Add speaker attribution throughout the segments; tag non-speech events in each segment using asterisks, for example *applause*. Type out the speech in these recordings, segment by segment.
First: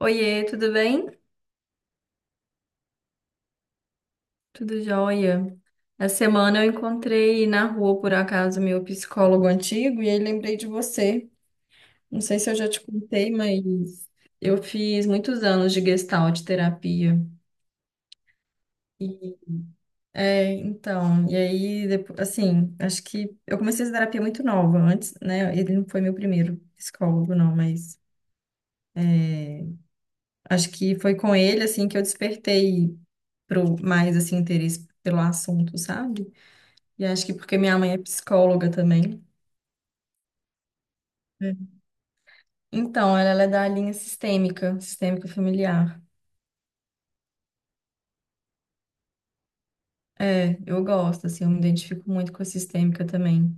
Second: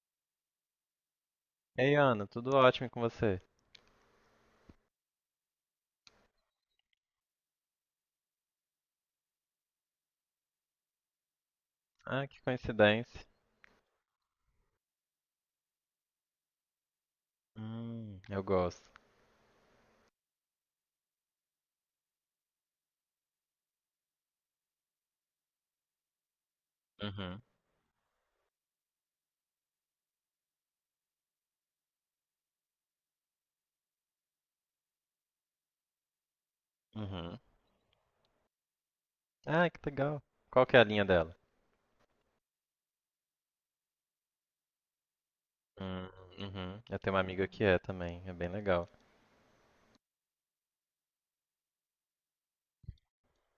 Speaker 1: Oiê, tudo bem?
Speaker 2: Ei, Ana, tudo ótimo e com você?
Speaker 1: Tudo jóia. Essa semana eu encontrei na rua, por acaso, meu psicólogo antigo e aí lembrei de você. Não
Speaker 2: Ah,
Speaker 1: sei
Speaker 2: que
Speaker 1: se eu já te
Speaker 2: coincidência.
Speaker 1: contei, mas eu fiz muitos anos de gestalt terapia.
Speaker 2: Eu gosto.
Speaker 1: E, e aí, depois, assim, acho que eu comecei essa terapia muito nova antes, né? Ele não foi meu primeiro psicólogo,
Speaker 2: Uhum,
Speaker 1: não, mas acho que foi com ele, assim, que eu despertei mais, assim, interesse pelo assunto, sabe? E acho que
Speaker 2: uhum.
Speaker 1: porque minha mãe é psicóloga também.
Speaker 2: Ah, que legal. Qual que é a linha dela?
Speaker 1: É. Então, ela é da linha sistêmica, sistêmica familiar.
Speaker 2: Hum, uhum. Eu tenho uma amiga que é também, é bem legal.
Speaker 1: É, eu gosto, assim, eu me identifico muito com a sistêmica também.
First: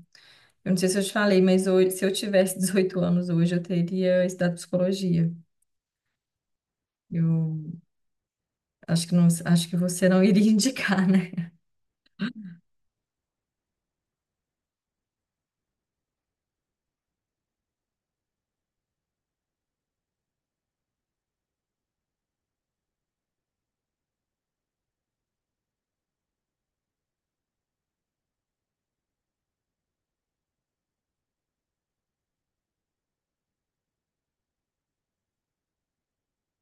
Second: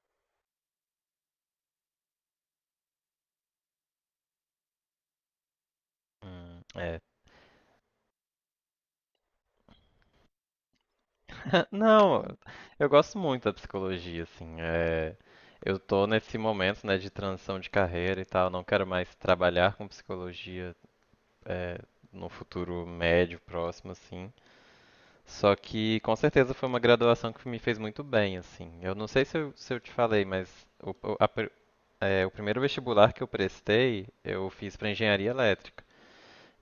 Speaker 1: Eu não sei se eu te falei, mas hoje, se eu tivesse *laughs* 18 anos hoje, eu teria estudado psicologia.
Speaker 2: É.
Speaker 1: Eu acho que não, acho que você não iria *laughs* indicar, né?
Speaker 2: Ah, Não, eu gosto muito da psicologia, assim. Eu tô nesse momento, né, de transição de carreira e tal. Não quero mais trabalhar com psicologia, é, no futuro médio, próximo, assim. Só que com certeza foi uma graduação que me fez muito bem, assim. Eu não sei se eu te falei, mas o primeiro vestibular que eu prestei, eu fiz para engenharia elétrica.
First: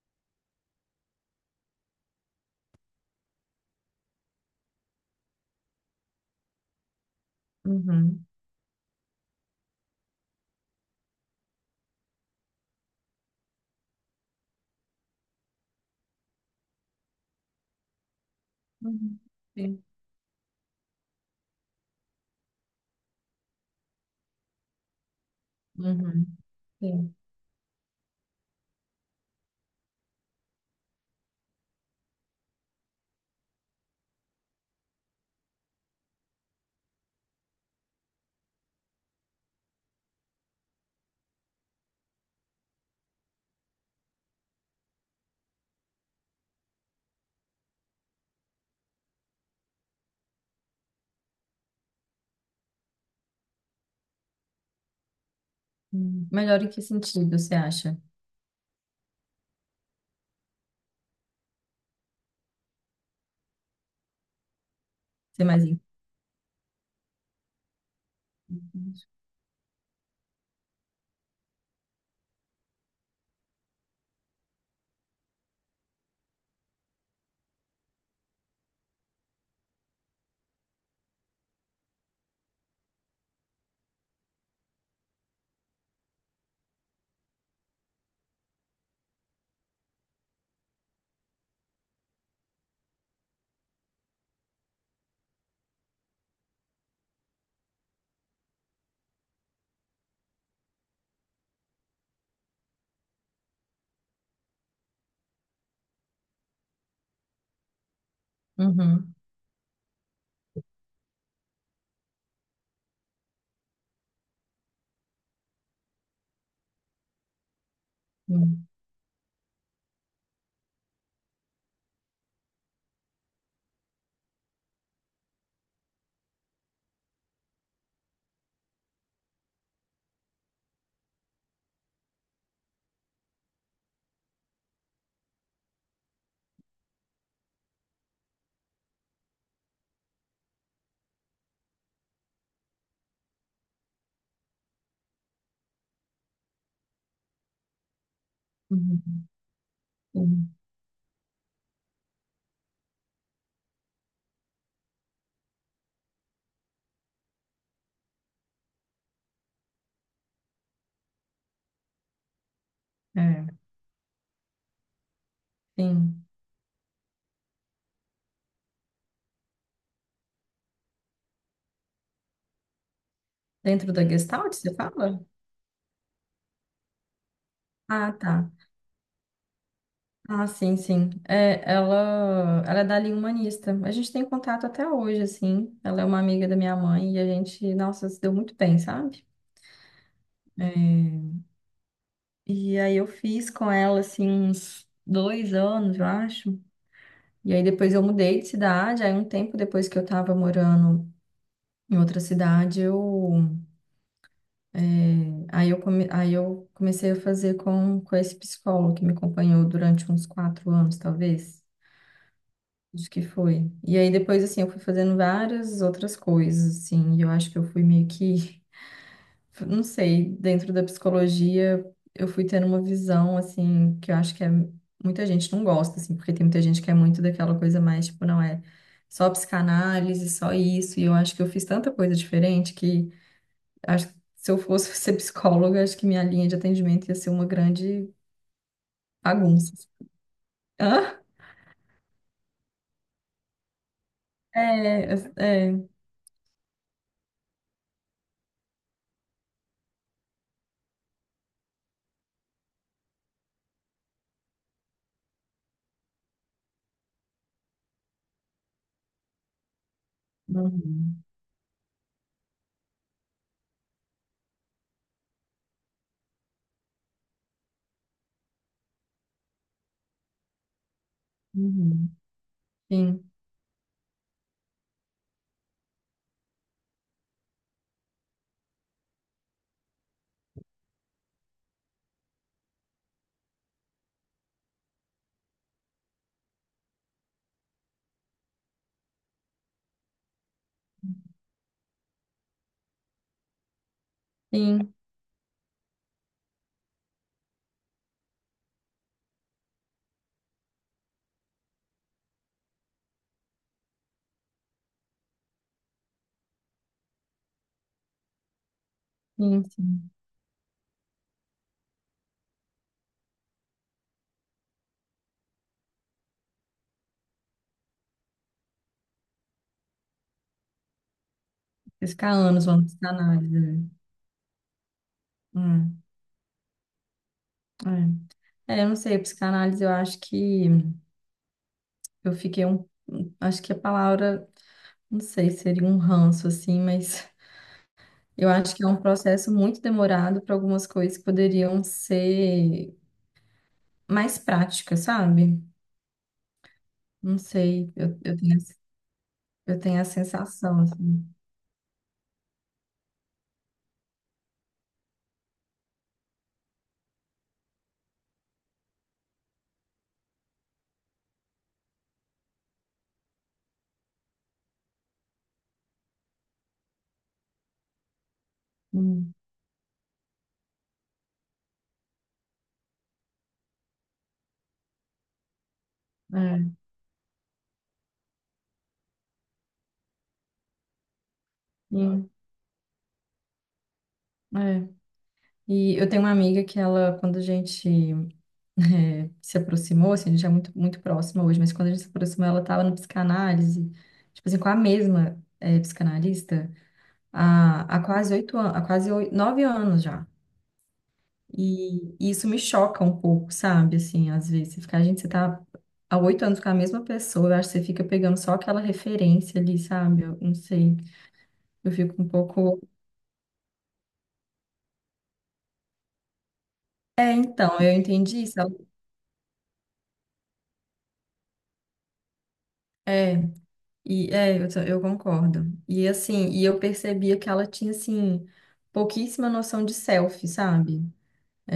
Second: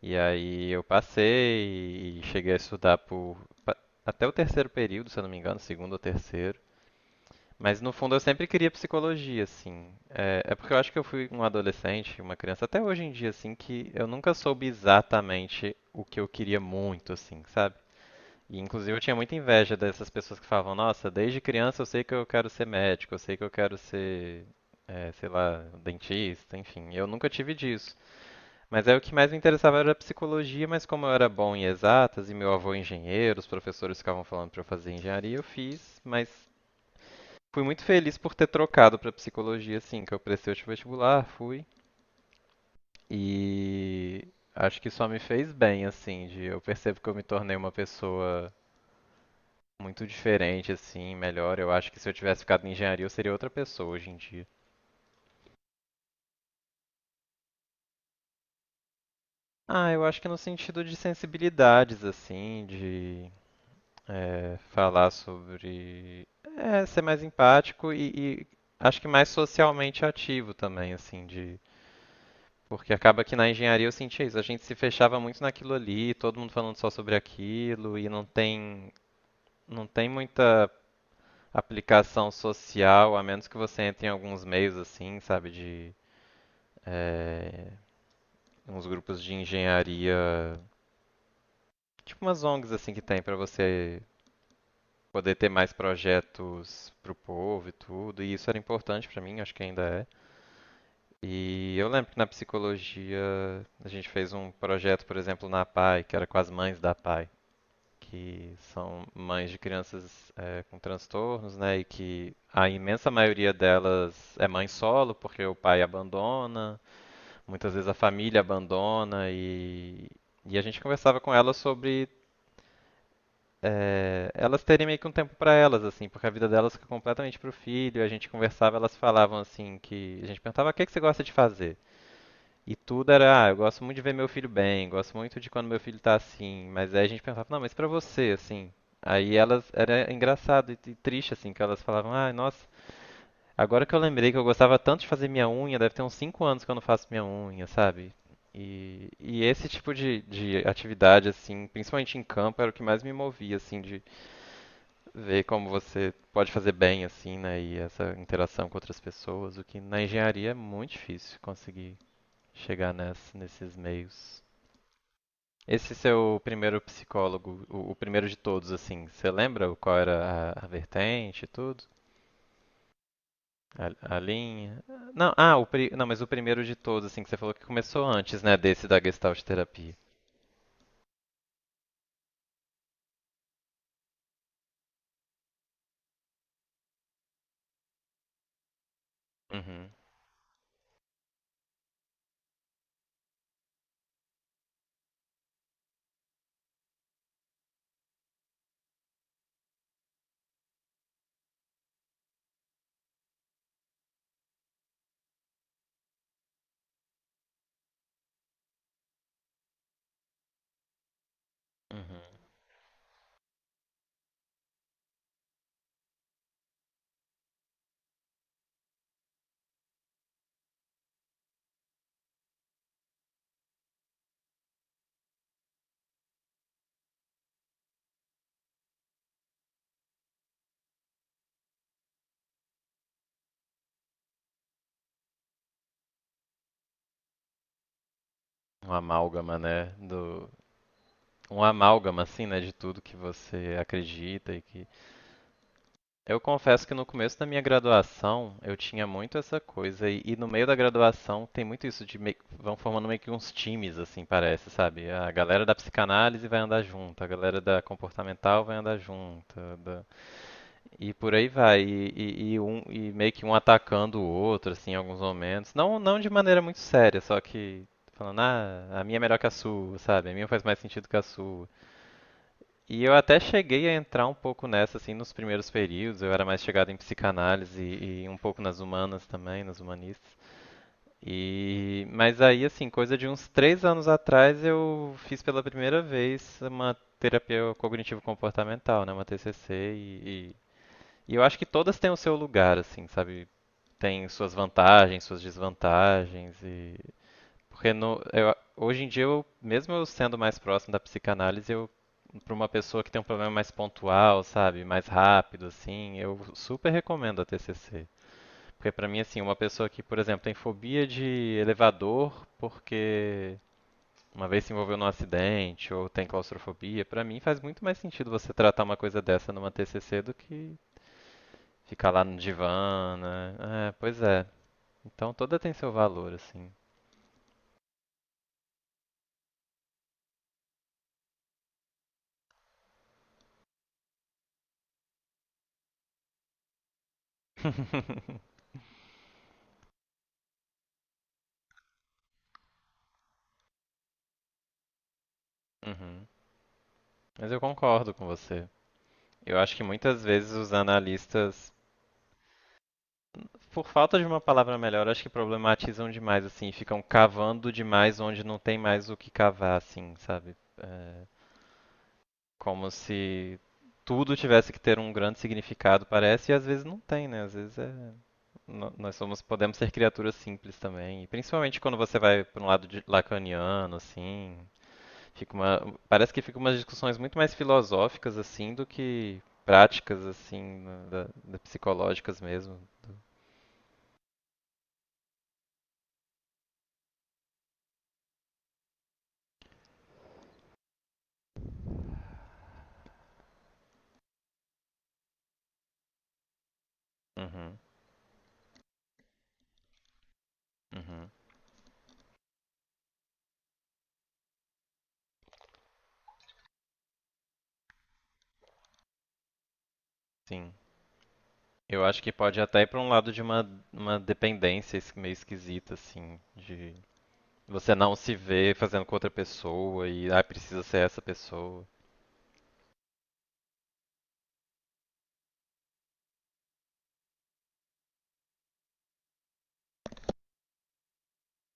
Speaker 2: E aí eu passei e cheguei a estudar por pa- até o terceiro período, se eu não me engano, segundo ou terceiro. Mas no fundo eu
Speaker 1: Uhum.
Speaker 2: sempre queria psicologia, assim. É porque eu acho que eu fui um adolescente, uma criança, até hoje em dia, assim, que eu nunca soube exatamente o que eu queria muito, assim, sabe? E, inclusive, eu tinha
Speaker 1: Uhum.
Speaker 2: muita inveja
Speaker 1: Sim.
Speaker 2: dessas pessoas que falavam: Nossa, desde criança eu sei que eu quero ser médico, eu sei que eu quero ser, sei lá,
Speaker 1: Uhum.
Speaker 2: dentista, enfim. Eu
Speaker 1: Sim.
Speaker 2: nunca tive disso. Mas aí o que mais me interessava era a psicologia, mas como eu era bom em exatas e meu avô é engenheiro, os professores ficavam falando para eu fazer engenharia, eu fiz, mas fui muito feliz por ter trocado para psicologia, assim, que eu prestei o vestibular, fui. E acho que só me fez bem, assim, de eu percebo que eu me tornei uma pessoa muito diferente, assim, melhor. Eu acho que se eu tivesse ficado em engenharia, eu seria outra pessoa hoje em dia.
Speaker 1: Hum. Melhor em que sentido você acha?
Speaker 2: Ah, eu acho que no sentido de sensibilidades, assim, de falar
Speaker 1: Ser mais em-
Speaker 2: sobre. É, ser mais empático e acho que mais socialmente ativo também, assim, de. Porque acaba que na engenharia eu sentia isso, a gente se fechava muito naquilo ali, todo mundo falando só sobre aquilo, e não tem muita aplicação social, a menos que você entre em alguns meios assim, sabe, de é, uns grupos de engenharia, tipo umas ONGs assim que tem para você poder ter mais projetos pro povo e tudo, e isso era importante para mim, acho que ainda é. E eu lembro que na psicologia a gente fez um projeto, por exemplo, na PAI, que era com as mães da PAI, que são
Speaker 1: Uhum.
Speaker 2: mães de crianças com transtornos, né? E que a imensa maioria delas é mãe solo, porque o pai abandona, muitas vezes a família
Speaker 1: Uhum.
Speaker 2: abandona e a gente conversava com elas sobre elas terem meio que um tempo para elas, assim, porque a vida delas fica completamente pro filho. E a gente conversava, elas falavam assim que a gente perguntava o que que você gosta de fazer. E tudo era, ah, eu gosto muito de ver meu filho bem, gosto muito de quando meu filho tá assim. Mas aí a gente perguntava, não, mas pra você, assim. Aí elas, era engraçado e triste, assim, que elas falavam, ah, nossa, agora que eu lembrei que eu gostava tanto de fazer minha unha, deve ter uns 5 anos que eu não faço minha unha, sabe?
Speaker 1: Uhum.
Speaker 2: E esse tipo de,
Speaker 1: Sim.
Speaker 2: de atividade, assim, principalmente em campo, era o que mais me movia, assim, de ver como você pode fazer bem, assim, né? E essa interação com outras pessoas, o que na engenharia é muito difícil conseguir chegar
Speaker 1: É.
Speaker 2: nesses meios. Esse
Speaker 1: Sim.
Speaker 2: seu primeiro psicólogo, o primeiro de todos, assim, você lembra qual era a vertente e tudo?
Speaker 1: Dentro da
Speaker 2: A
Speaker 1: Gestalt, você
Speaker 2: linha.
Speaker 1: fala?
Speaker 2: Não, não, mas o primeiro de todos, assim, que você falou que começou
Speaker 1: Ah, tá.
Speaker 2: antes, né, desse da Gestalt terapia.
Speaker 1: Ah, sim, sim. É, ela é dali humanista. A gente tem contato até hoje, assim. Ela é uma amiga da minha mãe e a gente, nossa, se deu muito bem, sabe?
Speaker 2: Uhum,
Speaker 1: É, E aí eu fiz com ela, assim, uns 2 anos, eu acho. E aí depois eu mudei de cidade. Aí um tempo depois que eu tava morando em outra cidade, é, Aí eu comecei a fazer com esse psicólogo que me acompanhou durante uns 4 anos, talvez.
Speaker 2: uhum.
Speaker 1: Acho que foi. E aí depois, assim, eu fui fazendo várias outras coisas, assim, e eu acho que eu fui meio que, *laughs* não sei, dentro da psicologia, eu fui tendo uma visão, assim, que eu acho que é, muita gente não gosta, assim, porque tem muita gente que é muito daquela coisa mais, tipo, não é só psicanálise, só isso, e eu acho que eu fiz tanta coisa diferente que acho que se eu fosse *laughs* ser psicóloga, acho que minha linha de atendimento ia ser uma grande
Speaker 2: Um amálgama,
Speaker 1: bagunça.
Speaker 2: né, do
Speaker 1: *laughs* Hã?
Speaker 2: um amálgama assim, né, de tudo que você acredita e que
Speaker 1: É, é.
Speaker 2: eu confesso que no começo da minha graduação, eu tinha muito essa coisa e no meio da graduação tem muito isso de meio, vão formando meio que uns times assim, parece, sabe? A galera da psicanálise vai andar junto, a galera da comportamental vai andar junto, da e
Speaker 1: Uhum.
Speaker 2: por aí vai, e meio que um atacando o outro, assim, em alguns momentos. Não de maneira muito séria, só que falando, ah, a minha é melhor que a sua, sabe? A minha faz mais sentido que a sua.
Speaker 1: Uhum.
Speaker 2: E eu
Speaker 1: Sim.
Speaker 2: até cheguei a entrar um pouco nessa, assim, nos primeiros períodos. Eu era mais chegado em psicanálise e um pouco nas humanas também, nas humanistas. E, mas aí, assim, coisa de uns 3 anos atrás, eu fiz pela primeira vez uma terapia cognitivo-comportamental, né, uma TCC, e eu acho que todas têm o seu lugar, assim, sabe? Tem suas
Speaker 1: Sim.
Speaker 2: vantagens, suas desvantagens e porque no, hoje em dia eu, mesmo eu sendo mais próximo da psicanálise, eu para uma pessoa que tem um problema mais pontual, sabe, mais rápido assim, eu super recomendo a TCC. Porque pra mim assim, uma
Speaker 1: Sim,
Speaker 2: pessoa que,
Speaker 1: sim.
Speaker 2: por exemplo, tem fobia de elevador porque uma vez se envolveu num acidente ou tem claustrofobia, pra mim faz muito mais sentido você tratar uma coisa dessa numa TCC do que ficar
Speaker 1: Vocês
Speaker 2: lá
Speaker 1: Ficar
Speaker 2: no
Speaker 1: anos vamos
Speaker 2: divã,
Speaker 1: psicanálise. Né?
Speaker 2: né? É, pois é. Então toda tem seu
Speaker 1: Hum,
Speaker 2: valor, assim.
Speaker 1: é. É, eu não sei, psicanálise eu acho que eu fiquei um. Um, acho que a palavra, não sei, seria um ranço, assim, mas eu acho que é um processo muito demorado para algumas coisas que poderiam ser mais práticas, sabe?
Speaker 2: Uhum.
Speaker 1: Não
Speaker 2: Mas eu
Speaker 1: sei,
Speaker 2: concordo com
Speaker 1: eu tenho,
Speaker 2: você.
Speaker 1: essa-
Speaker 2: Eu acho
Speaker 1: eu
Speaker 2: que
Speaker 1: tenho a
Speaker 2: muitas vezes os
Speaker 1: sensação, assim.
Speaker 2: analistas, por falta de uma palavra melhor, acho que problematizam demais, assim, ficam cavando demais onde não tem mais o que cavar, assim, sabe? É, como se tudo tivesse que ter um grande significado, parece, e às vezes não tem, né? Às vezes é no- nós
Speaker 1: Hum,
Speaker 2: somos, podemos ser criaturas simples também. E principalmente quando você vai para um lado lacaniano, assim, fica uma, parece que fica
Speaker 1: é,
Speaker 2: umas discussões muito mais filosóficas assim do que práticas assim, da
Speaker 1: sim,
Speaker 2: psicológicas mesmo.
Speaker 1: é. E eu tenho uma amiga que ela, quando a gente se aproximou, assim, a gente é muito próxima hoje, mas quando a gente se aproximou, ela estava na psicanálise, tipo assim, com a mesma psicanalista
Speaker 2: Uhum,
Speaker 1: há quase 8 anos, 9 anos já.
Speaker 2: uhum,
Speaker 1: E isso me choca um pouco, sabe? Assim, às vezes, você fica, gente, você tá há 8 anos com a mesma pessoa, eu acho que você fica pegando só aquela referência ali, sabe? Eu não
Speaker 2: sim.
Speaker 1: sei, eu
Speaker 2: Eu
Speaker 1: fico
Speaker 2: acho
Speaker 1: um
Speaker 2: que pode
Speaker 1: pouco.
Speaker 2: até ir para um lado de uma dependência meio esquisita, assim, de
Speaker 1: É, então, eu
Speaker 2: você não se
Speaker 1: entendi isso.
Speaker 2: ver fazendo com outra pessoa e, ah, precisa ser essa pessoa.
Speaker 1: É. E é, eu concordo. E assim, e eu percebia que ela tinha assim pouquíssima noção de selfie, sabe? É,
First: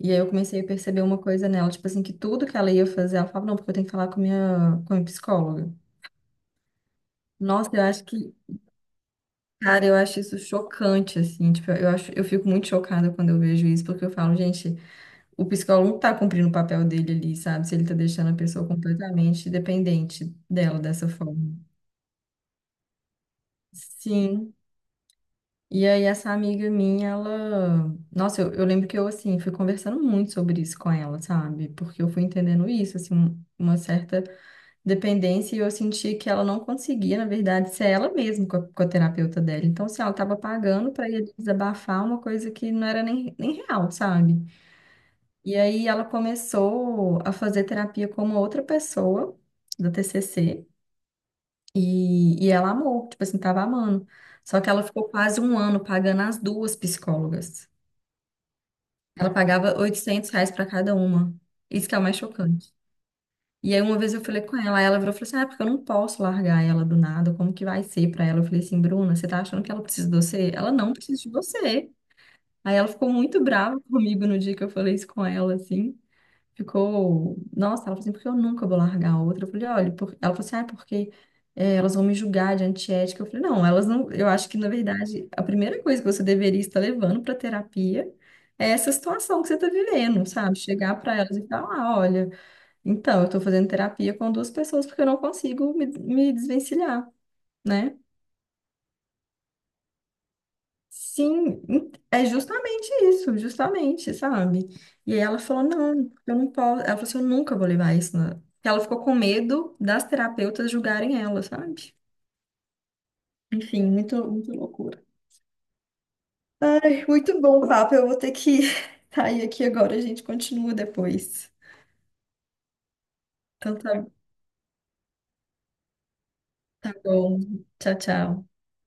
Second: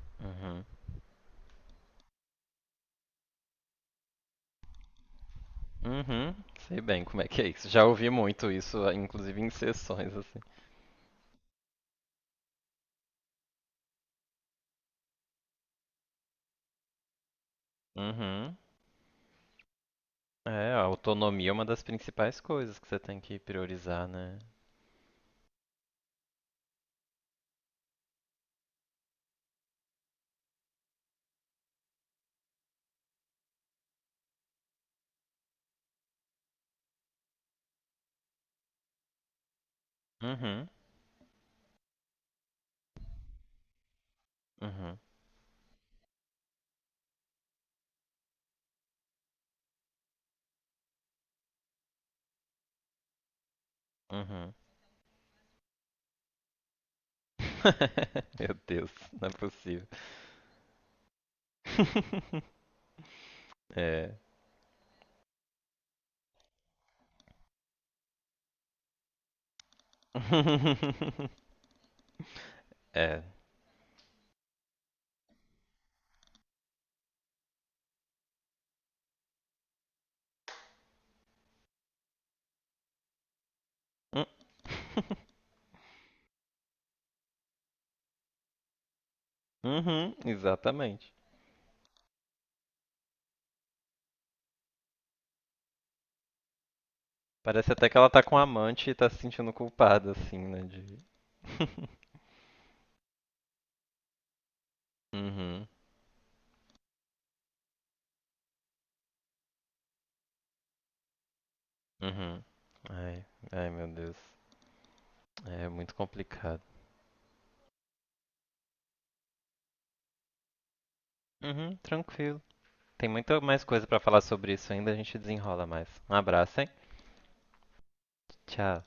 Speaker 1: e aí eu comecei
Speaker 2: Uhum.
Speaker 1: a perceber uma coisa nela, tipo assim, que tudo que ela ia fazer, ela falava, não, porque eu tenho que falar com com a minha psicóloga.
Speaker 2: Uhum. Sei bem como é que é isso.
Speaker 1: Nossa, eu
Speaker 2: Já
Speaker 1: acho
Speaker 2: ouvi
Speaker 1: que,
Speaker 2: muito isso, inclusive em
Speaker 1: cara, eu
Speaker 2: sessões,
Speaker 1: acho
Speaker 2: assim.
Speaker 1: isso chocante, assim, tipo, eu acho, eu fico muito chocada quando eu vejo isso, porque eu falo, gente, o psicólogo não tá cumprindo o papel dele ali, sabe? Se ele tá deixando a
Speaker 2: Uhum.
Speaker 1: pessoa completamente dependente
Speaker 2: É,
Speaker 1: dela
Speaker 2: a
Speaker 1: dessa forma.
Speaker 2: autonomia é uma das principais coisas que você tem que priorizar, né?
Speaker 1: Sim. E aí, essa amiga minha, ela. Nossa, eu lembro que eu, assim, fui conversando muito sobre isso com ela, sabe? Porque eu fui entendendo isso, assim, uma certa dependência, e eu senti que ela não conseguia, na verdade, ser ela mesma com com a terapeuta dela. Então, assim, ela tava
Speaker 2: Uhum,
Speaker 1: pagando pra ir desabafar uma coisa que não era nem real, sabe?
Speaker 2: uhum,
Speaker 1: E aí, ela começou a fazer terapia com uma outra pessoa da TCC. E ela amou, tipo assim, tava amando.
Speaker 2: uhum.
Speaker 1: Só que ela ficou quase 1 ano pagando as duas psicólogas.
Speaker 2: *laughs* Meu Deus, não é
Speaker 1: Ela pagava
Speaker 2: possível.
Speaker 1: R$ 800 para cada uma. Isso que é o mais
Speaker 2: *laughs*
Speaker 1: chocante. E aí uma vez
Speaker 2: É.
Speaker 1: eu falei com ela, aí ela virou e falou assim, ah, é porque eu não posso largar ela do nada, como que vai ser para ela? Eu falei assim, Bruna, você tá achando que ela precisa de você? Ela não precisa de
Speaker 2: *laughs*
Speaker 1: você. Aí ela ficou
Speaker 2: É.
Speaker 1: muito brava *laughs* comigo no dia que eu falei isso com ela, assim ficou, nossa, ela falou assim, porque eu nunca vou largar a outra. Eu falei, olha, por... ela falou assim, ah, é porque elas vão me julgar de antiética. Eu falei, não, elas não,
Speaker 2: Hum.
Speaker 1: eu acho que, na
Speaker 2: *laughs*
Speaker 1: verdade, a primeira coisa que você deveria estar levando para terapia é essa situação que você está
Speaker 2: Uhum,
Speaker 1: vivendo, sabe? Chegar
Speaker 2: exatamente.
Speaker 1: para elas e falar, ah, olha, então, eu estou fazendo terapia com duas pessoas porque eu não consigo me desvencilhar,
Speaker 2: Parece até
Speaker 1: né?
Speaker 2: que ela tá com um amante e tá se sentindo culpada, assim, né? De
Speaker 1: Sim,
Speaker 2: *laughs*
Speaker 1: é justamente isso, justamente, sabe? E aí ela falou,
Speaker 2: uhum,
Speaker 1: não, eu não posso. Ela falou assim, eu nunca vou levar isso. na-". Porque Ela ficou com medo das terapeutas julgarem ela, sabe?
Speaker 2: uhum. Ai, ai,
Speaker 1: Enfim,
Speaker 2: meu Deus.
Speaker 1: muito loucura.
Speaker 2: É muito complicado.
Speaker 1: Ai, muito bom, o papo. Eu vou ter que *laughs* sair aqui agora, a gente continua depois.
Speaker 2: Uhum, tranquilo. Tem muita mais
Speaker 1: Então
Speaker 2: coisa pra
Speaker 1: tá,
Speaker 2: falar sobre isso ainda, a gente desenrola mais. Um abraço, hein?
Speaker 1: tá bom. Tchau, tchau.
Speaker 2: Tchau.